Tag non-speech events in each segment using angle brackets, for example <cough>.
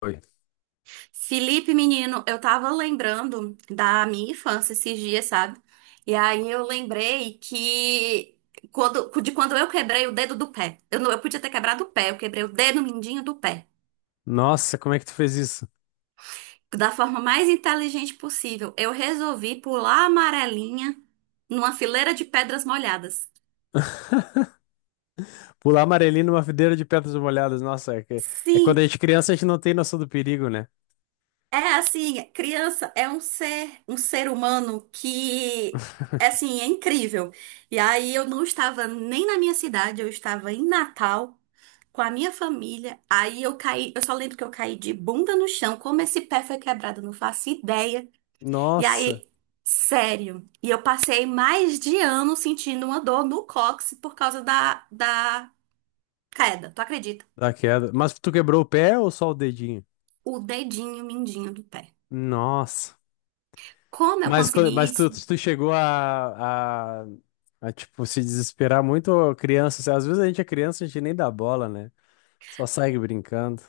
Foi. Felipe, menino, eu tava lembrando da minha infância esses dias, sabe? E aí eu lembrei que de quando eu quebrei o dedo do pé. Eu não, eu podia ter quebrado o pé, eu quebrei o dedo mindinho do pé. Nossa, como é que tu fez isso? Da forma mais inteligente possível, eu resolvi pular a amarelinha numa fileira de pedras molhadas. <laughs> Pular amarelinho numa videira de pedras molhadas. Nossa, é quando a Sim. gente é criança, a gente não tem noção do perigo, né? É assim, criança é um ser humano que é assim, é incrível. E aí eu não estava nem na minha cidade, eu estava em Natal com a minha família. Aí eu caí, eu só lembro que eu caí de bunda no chão, como esse pé foi quebrado, eu não faço ideia. E Nossa, aí, sério, e eu passei mais de ano sentindo uma dor no cóccix por causa da queda, tu acredita? da queda. Mas tu quebrou o pé ou só o dedinho? O dedinho mindinho do pé. Nossa. Como eu consegui Mas tu, isso? tu chegou a, tipo, se desesperar muito, ô, criança, assim. Às vezes a gente é criança, a gente nem dá bola, né? Só segue brincando.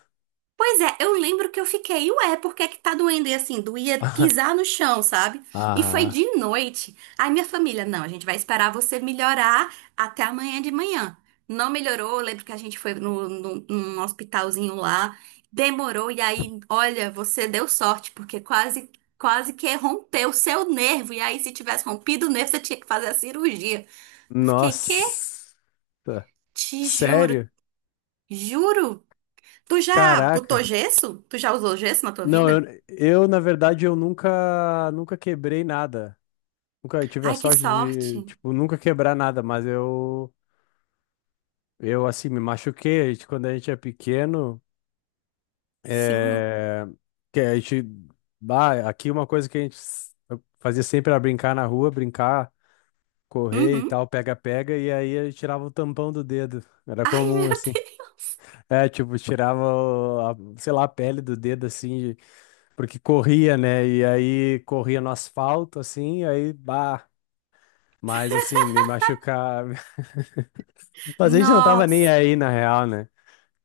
Pois é, eu lembro que eu fiquei, ué, por que que tá doendo? E assim, doía <laughs> pisar no chão, sabe? E foi de Ah, noite. Aí minha família, não, a gente vai esperar você melhorar até amanhã de manhã. Não melhorou, eu lembro que a gente foi num hospitalzinho lá, demorou, e aí, olha, você deu sorte, porque quase, quase que rompeu o seu nervo. E aí, se tivesse rompido o nervo, você tinha que fazer a cirurgia. Eu fiquei, quê? nossa. Te juro, Sério? juro. Tu já botou Caraca. gesso? Tu já usou gesso na tua Não, eu, vida? eu na verdade eu nunca quebrei nada. Nunca tive a Ai, que sorte sorte. de, tipo, nunca quebrar nada, mas eu assim me machuquei. A gente, quando a gente é pequeno, Sim. é que a gente, bah, aqui uma coisa que a gente fazia sempre era brincar na rua, brincar, correr e Uhum. tal, pega pega, e aí eu tirava o tampão do dedo. Era Ai, <laughs> comum meu assim. Deus. É, tipo, tirava, sei lá, a pele do dedo assim. Porque corria, né? E aí corria no asfalto, assim, e aí, bah. Mas, assim, me machucar. <laughs> Mas a gente não tava nem Nossa. aí, na real, né?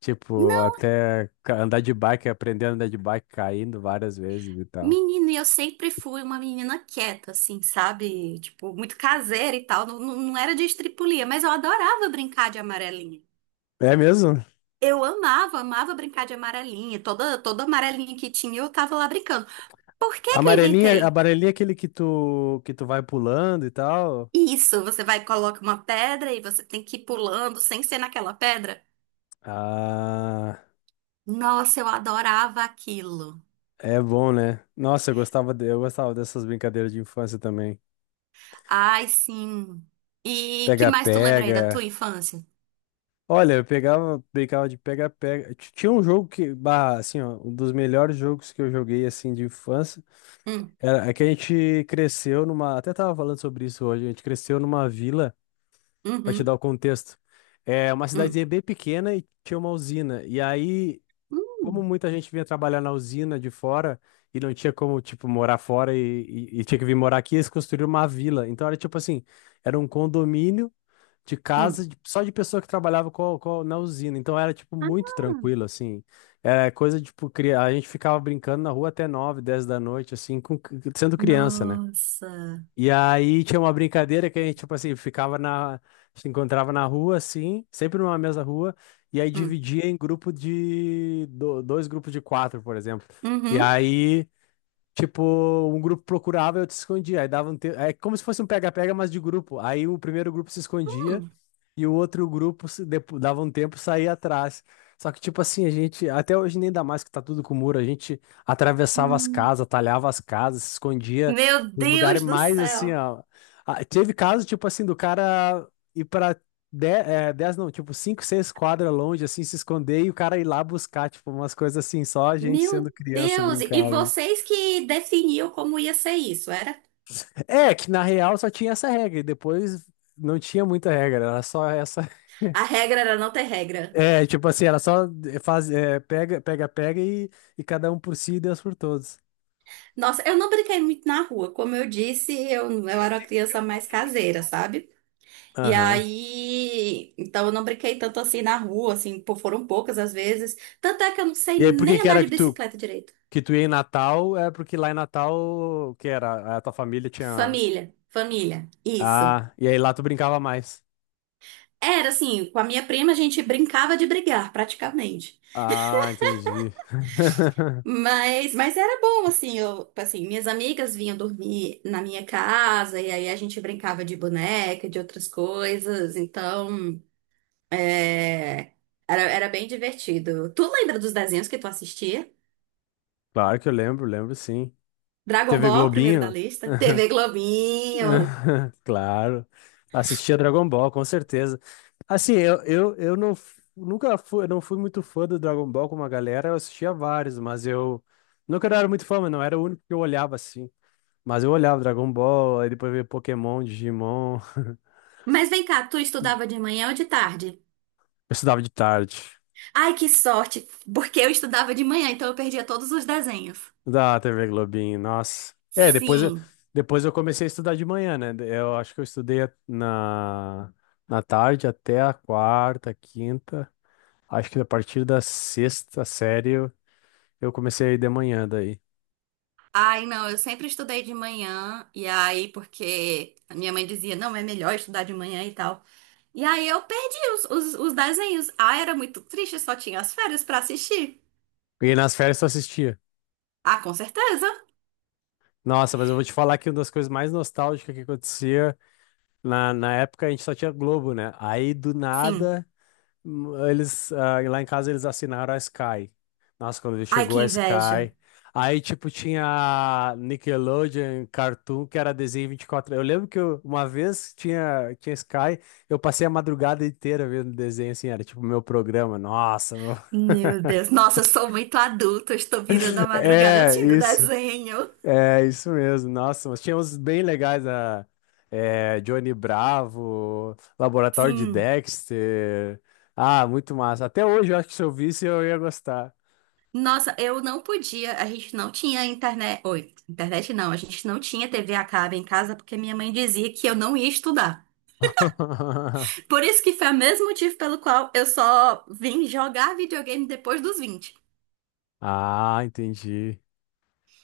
Tipo, Não, até andar de bike, aprender a andar de bike caindo várias vezes e tal. menino, e eu sempre fui uma menina quieta, assim, sabe? Tipo, muito caseira e tal. Não, não, não era de estripulia, mas eu adorava brincar de amarelinha. É mesmo? Eu amava, amava brincar de amarelinha. Toda amarelinha que tinha, eu tava lá brincando. Por que que eu Amarelinha, inventei amarelinha é aquele que tu vai pulando e tal. isso? Você vai e coloca uma pedra e você tem que ir pulando sem ser naquela pedra? Ah, Nossa, eu adorava aquilo. é bom, né? Nossa, eu gostava, eu gostava dessas brincadeiras de infância também. Ai, sim. E que mais tu lembra aí da Pega-pega. tua infância? Olha, eu pegava, brincava de pega-pega. Tinha um jogo que, bah, assim, ó, um dos melhores jogos que eu joguei, assim, de infância. Hum, Era, é que a gente cresceu numa. Até tava falando sobre isso hoje. A gente cresceu numa vila, pra te uhum, dar o contexto. É uma hum, cidadezinha bem pequena e tinha uma usina. E aí, como hum, muita gente vinha trabalhar na usina de fora e não tinha como, tipo, morar fora e tinha que vir morar aqui, eles construíram uma vila. Então era tipo assim, era um condomínio de hum. Só de pessoa que trabalhava na usina. Então era, tipo, Ah, muito tranquilo, assim. É coisa, tipo, a gente ficava brincando na rua até 9, 10 da noite, assim, com. Sendo criança, né? nossa. E aí tinha uma brincadeira que a gente, tipo assim, ficava na. Se encontrava na rua, assim, sempre numa mesma rua, e aí Hum, dividia em grupo de. Dois grupos de quatro, por exemplo. E uhum, aí. Tipo, um grupo procurava e outro se escondia. Aí dava um te. É como se fosse um pega-pega, mas de grupo. Aí o primeiro grupo se escondia hum, e o outro grupo se dava um tempo e saía atrás. Só que, tipo assim, a gente, até hoje nem dá mais que tá tudo com muro, a gente atravessava as hum. casas, talhava as casas, se escondia Meu nos lugares Deus do mais assim, céu. ó. Ah, teve caso, tipo assim, do cara ir pra 10, é, 10 não, tipo 5, 6 quadras longe, assim, se esconder e o cara ir lá buscar, tipo, umas coisas assim, só a gente Meu sendo criança Deus. E brincava. vocês que definiam como ia ser isso, era? É, que na real só tinha essa regra, e depois não tinha muita regra, era só essa. <laughs> A regra era não ter regra. É, tipo assim, era só faz, é, pega, pega, pega e cada um por si e Deus por todos. Nossa, eu não brinquei muito na rua. Como eu disse, eu era uma Esse é criança o mais nosso caseira, Nutricom. sabe? E Aham. aí, então eu não brinquei tanto assim na rua, assim, pô, foram poucas as vezes. Tanto é que eu não sei E aí, por que nem que andar era de que tu, bicicleta direito. que tu ia em Natal? É porque lá em Natal, o que era? A tua família tinha. Família, família, isso. Ah, e aí lá tu brincava mais. Era assim, com a minha prima a gente brincava de brigar, praticamente. Ah, entendi. <laughs> Mas era bom, assim, eu, assim, minhas amigas vinham dormir na minha casa, e aí a gente brincava de boneca, de outras coisas, então, é, era bem divertido. Tu lembra dos desenhos que tu assistia? Claro que eu lembro, lembro sim. Dragon TV Ball, primeiro da Globinho? lista. TV <laughs> Globinho. <laughs> Claro. Assistia Dragon Ball, com certeza. Assim, eu nunca fui, eu não fui muito fã do Dragon Ball com uma galera, eu assistia vários, mas eu nunca era muito fã, mas não era o único que eu olhava assim. Mas eu olhava Dragon Ball, aí depois veio Pokémon, Digimon. <laughs> Mas vem cá, tu estudava de manhã ou de tarde? Eu estudava de tarde, Ai, que sorte, porque eu estudava de manhã, então eu perdia todos os desenhos. da TV Globinho, nossa. É, depois eu, Sim. depois eu comecei a estudar de manhã, né? Eu acho que eu estudei na, na tarde até a quarta, quinta. Acho que a partir da sexta série eu comecei a ir de manhã daí. Ai, não, eu sempre estudei de manhã, e aí, porque a minha mãe dizia, não, é melhor estudar de manhã e tal. E aí eu perdi os desenhos. Ah, era muito triste, só tinha as férias pra assistir. E nas férias só assistia. Ah, com certeza. Nossa, mas eu vou te falar que uma das coisas mais nostálgicas que acontecia na época a gente só tinha Globo, né? Aí do Sim. nada, eles, lá em casa eles assinaram a Sky. Nossa, quando Ai, que chegou a inveja. Sky. Aí, tipo, tinha Nickelodeon, Cartoon, que era desenho 24. Eu lembro que uma vez tinha Sky, eu passei a madrugada inteira vendo desenho, assim, era tipo meu programa. Nossa. <laughs> Meu Deus, nossa, eu sou muito adulta, eu estou virando a madrugada É, assistindo isso. desenho. É, isso mesmo. Nossa, mas tinha uns bem legais Johnny Bravo, Laboratório de Sim. Dexter. Ah, muito massa. Até hoje eu acho que se eu visse eu ia gostar. Nossa, eu não podia, a gente não tinha internet. Oi, internet não, a gente não tinha TV a cabo em casa porque minha mãe dizia que eu não ia estudar. <laughs> Por isso que foi o mesmo motivo pelo qual eu só vim jogar videogame depois dos 20. Ah, entendi.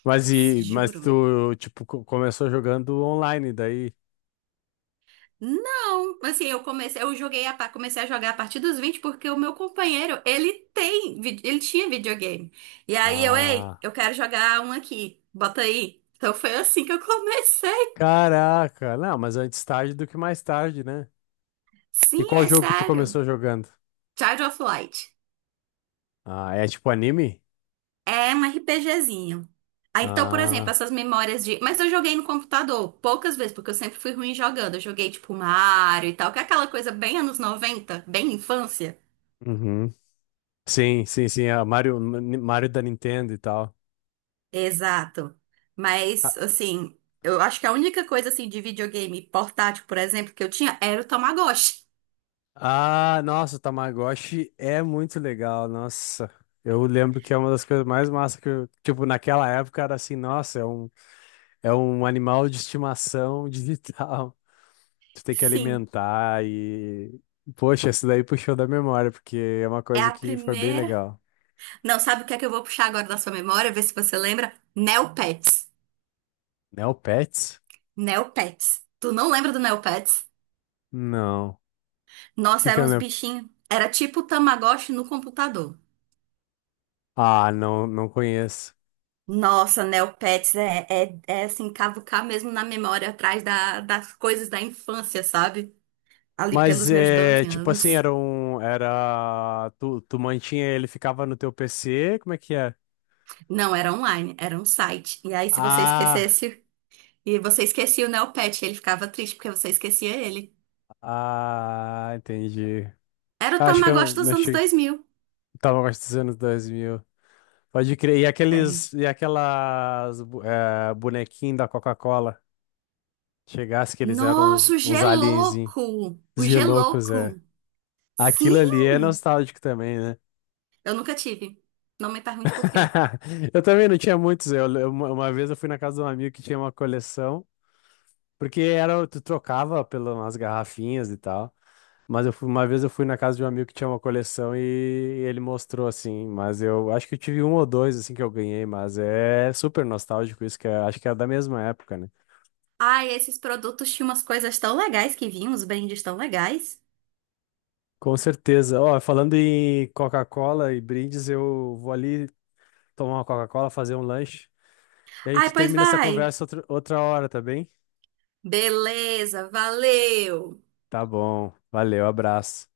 Mas Juro. tu tipo começou jogando online daí? Não, assim, eu comecei, eu joguei a, pa- comecei a jogar a partir dos 20 porque o meu companheiro, ele tinha videogame. E aí eu, ei, Ah, eu quero jogar um aqui, bota aí. Então foi assim que eu comecei. caraca. Não, mas antes tarde do que mais tarde, né? E Sim, qual é jogo que tu sério. começou jogando? Child of Light. Ah, é tipo anime? É um RPGzinho. Ah, então, por exemplo, Ah, essas memórias de. Mas eu joguei no computador poucas vezes, porque eu sempre fui ruim jogando. Eu joguei tipo Mario e tal, que é aquela coisa bem anos 90, bem infância. uhum. Sim, sim, sim, a Mario, Mario da Nintendo e tal. Exato. Ah, Mas, assim, eu acho que a única coisa, assim, de videogame portátil, por exemplo, que eu tinha era o Tamagotchi. ah, nossa, o Tamagotchi é muito legal, nossa. Eu lembro que é uma das coisas mais massas que eu, tipo, naquela época era assim, nossa, é um animal de estimação digital. <laughs> Tu tem que <laughs> Sim, alimentar e. Poxa, isso daí puxou da memória, porque é uma é coisa a que foi bem primeira. legal. Não, sabe o que é que eu vou puxar agora da sua memória, ver se você lembra? Neopets. Neopets? Neopets. Tu não lembra do Neopets? Não. O que Nossa, que eram é o uns Neo. bichinhos. Era tipo o Tamagotchi no computador. Ah, não, não conheço. Nossa, Neopets é assim, cavucar mesmo na memória atrás das coisas da infância, sabe? Ali pelos Mas meus é, 12 tipo assim, anos. era um, era, tu mantinha ele, ficava no teu PC, como é que é? Não, era online, era um site. E aí, se você Ah, esquecesse, e você esquecia o Neopet, ele ficava triste porque você esquecia ele. ah, entendi. Era o Acho que eu Tamagotchi dos não anos achei, 2000. tava mais dos anos 2000. Pode crer, e Sério. aqueles, e aquelas bonequinhos da Coca-Cola, chegasse que eles eram uns, Nossa, o uns alienzinhos, Gelouco! uns O geloucos, é. Gelouco! Aquilo Sim! ali é nostálgico também, né? Eu nunca tive. Não me pergunte por quê. <laughs> Eu também não tinha muitos. Eu, uma vez eu fui na casa de um amigo que tinha uma coleção. Porque era, tu trocava pelas garrafinhas e tal. Mas eu fui, uma vez eu fui na casa de um amigo que tinha uma coleção e ele mostrou assim, mas eu acho que eu tive um ou dois assim que eu ganhei, mas é super nostálgico isso, acho que é da mesma época, né? Ai, esses produtos tinham umas coisas tão legais que vinham, os brindes tão legais. Com certeza. Ó, falando em Coca-Cola e brindes, eu vou ali tomar uma Coca-Cola, fazer um lanche, e a Ai, gente pois termina essa vai. conversa outra, outra hora, tá bem? Beleza, valeu! Tá bom. Valeu, abraço.